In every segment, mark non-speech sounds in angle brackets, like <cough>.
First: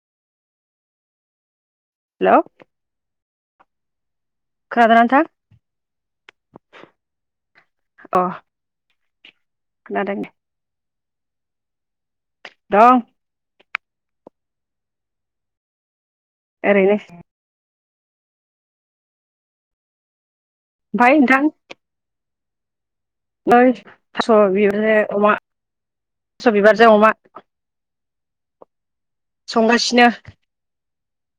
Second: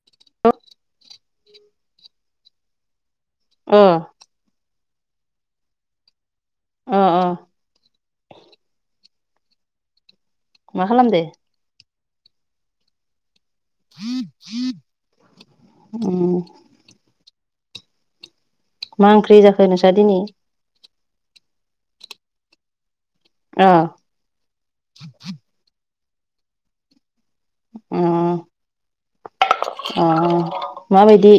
<inaudible> हेल' अ खोनादोना नोंथां? अ अ। अ खोनादों मा खालामदो दं उम। ओरैनो मा ओंख्रि जाखो नोंस्रा दिनै ओमफ्राय नोंथां अ थास' बिबारजों अमा थास' बिबारजों अमा उम संगासिनो उम माबायदि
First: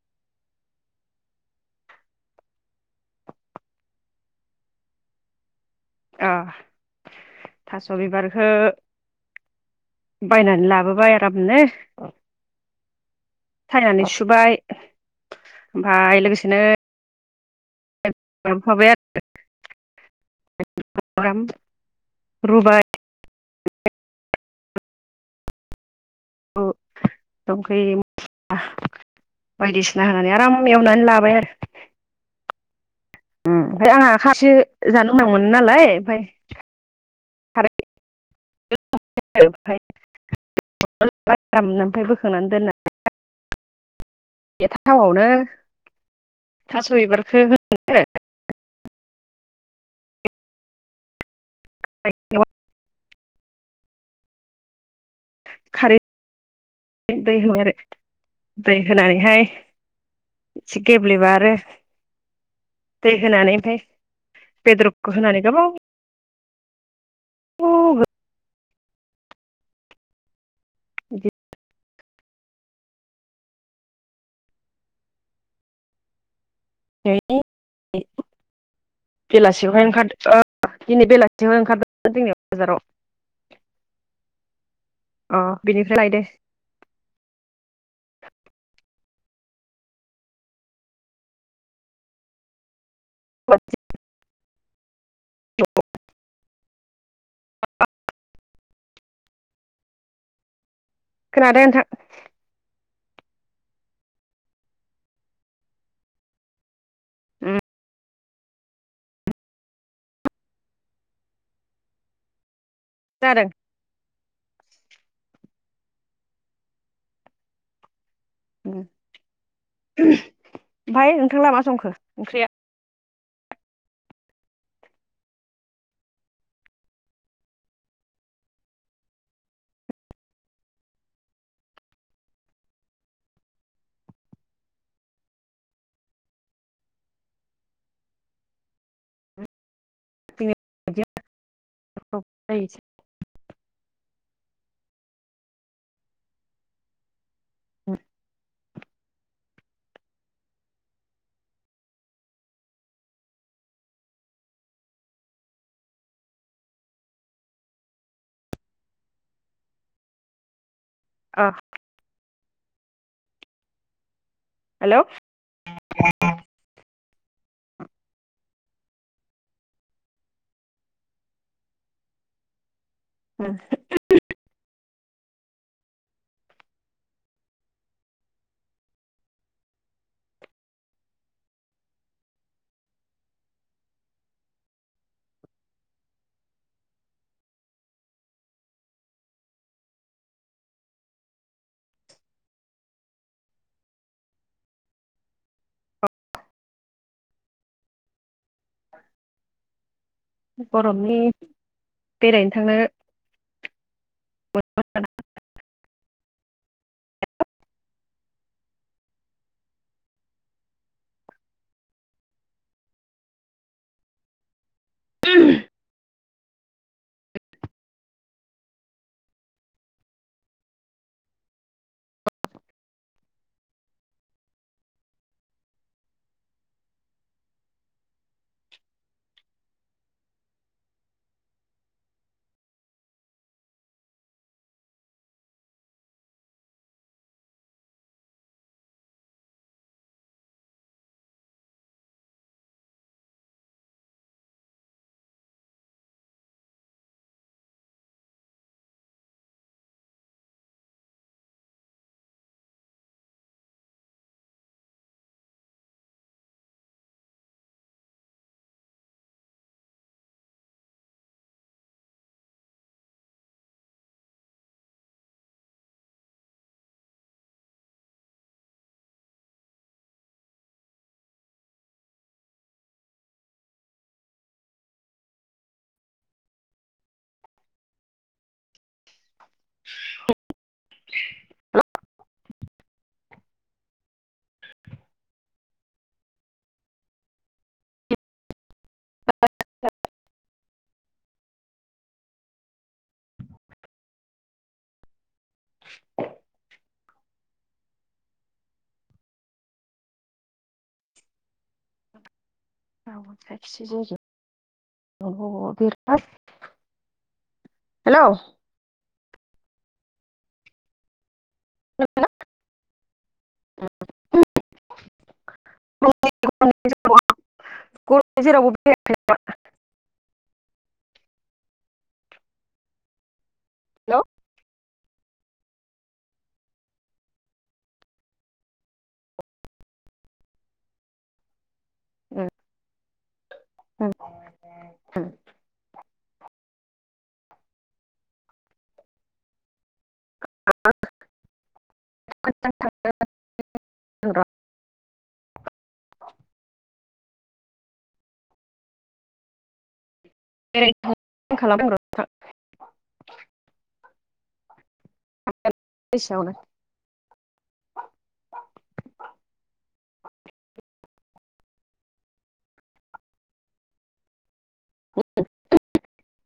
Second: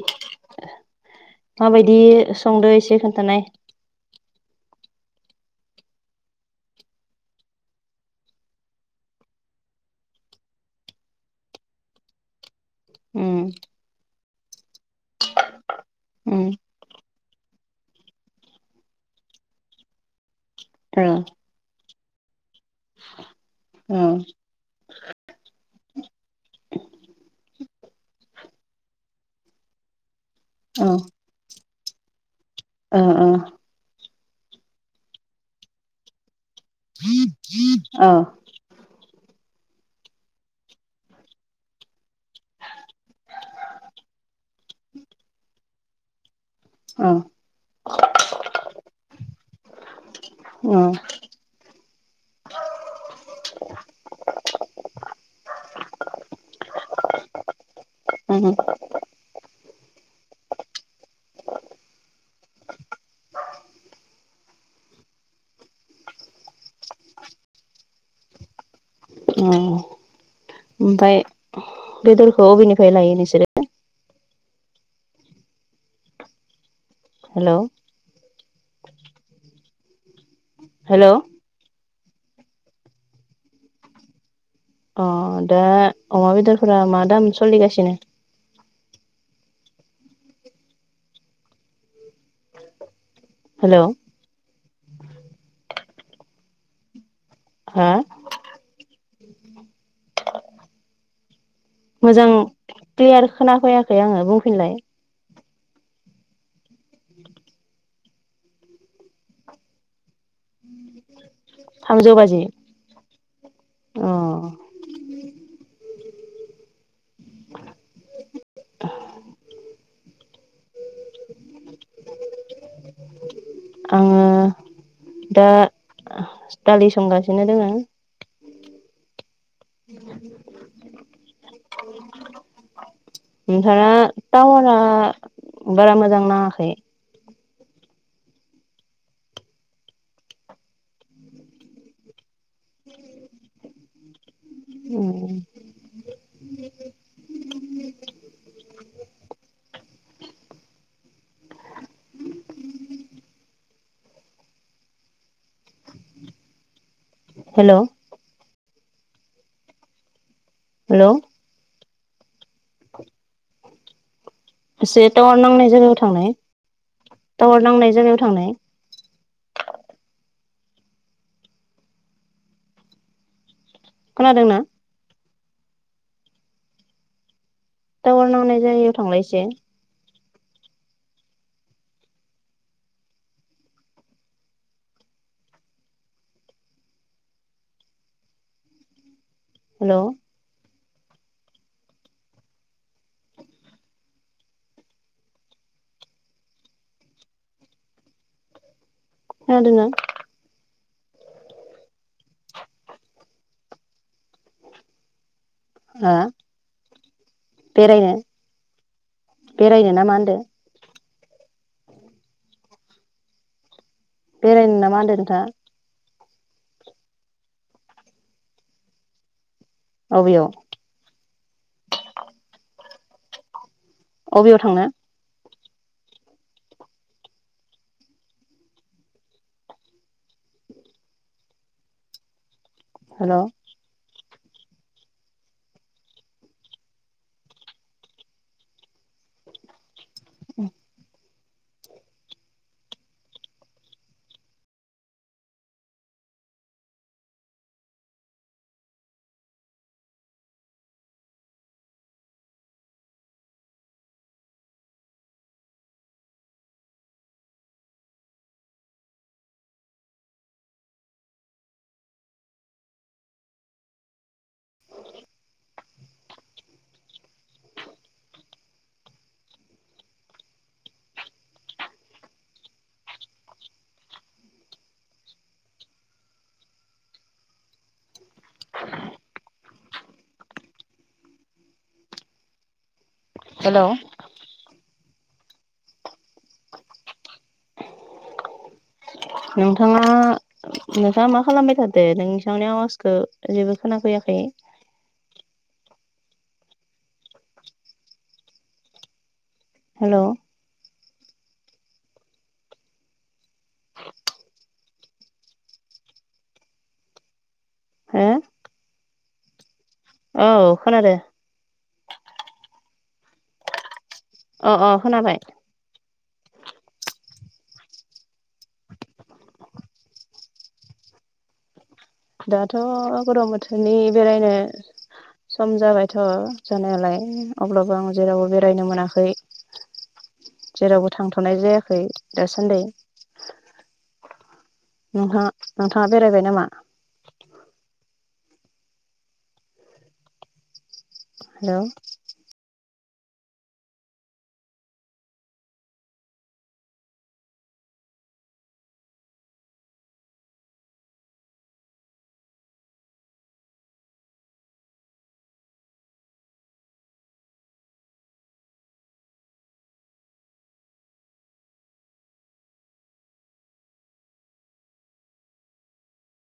माबायदि संदो एसे खोन्थानाय अ थास' बिबारखौ बायनानै लाबोबाय आरामनो उम सायनानै सुबाय ओमफ्राय उम लोगोसेनो खालामफाबाय आरो रबाय उम संख्रि मस्ला बायदिसिना होनानै आराम ओ एवनानै लाबाय आरो ओ ओ ओमफ्राय आंहा खासे जानो मोजां मोनो नालाय ओमफ्राय खारै औ। <unintelligible> बोखांनानै दोनना एथ थावावनो थास' ओ बिबारखो हो उम <inaudible> खारै दै हो- आरो उम दै होनानैहाय एसे गेब्लेबा आरो दै होनानै ओमफाय बेदरखौ होनानै गोबाव उम ओमफाय बेदरखौ अबेनिफ्राय लायो नोंसोरो? <inaudible> हेल'। बेलासियावहाय ओंखारदो दिनै हेलौ बेलासि ओंखारदों जोंनि बाजाराव। अ दा बिनिफ्राय लायदो अमा बेदरफोरा मा दाम सोलिगासिनो हेल' <inaudible> हा खोनादों नोंथां। मोजां क्लियार खोनाफैयाखै आङो बुंफिनलाय ओ थामजौ बाजि जादों अ। ओमफाय नोंथां लाहा मा संखो ओंख्रिया? आङो दा दालि संगासिनो दोङो। <inaudible> नोंथांना टावारा बारा मोजां नाङाखै। <unintelligible> उम अम हेल'। हेल' अ। हेलौ एसे टावार नांनाय जायगायाव थांनाय टावार नांनाय जायगायाव थांनाय। <unintelligible> खोनादों ना? टावार नांनाय जायगायाव थांलाय एसे। हेलौ खोनादोना? बरफनि बेरायनो थांनो <inaudible> हो? बेरायनो बेरायनो ना मा होनदो? बेरायनो ना मा होनदो नोंथां? औ बेयाव बबेयाव थांनो? हेल'। <unintelligible> <unintelligible> हेलौ नोंथाङा नोंङा मा खालामबाय थादो? नोंथांनि आवाजखो जेबो खोनाफैयाखै <inaudible> हेल'। औ <unintelligible> हो हेलौ? औ खोनादो <unintelligible> <unintelligible> अ अ खोनाबाय <unintelligible> दाथ' गरम बोथोरनि बेरायनो सम जाबायथ' जानायालाय अब्लाबो आं जेरावबो बेरायनो मोनाखै। जेरावबो थांथ'नाय जायाखै दासान्दि। ओं नोंथाङा नोंथाङा बेरायबाय नामा? <unintelligible> हेलौ? <inaudible> <unintelligible> <unintelligible> <unintelligible>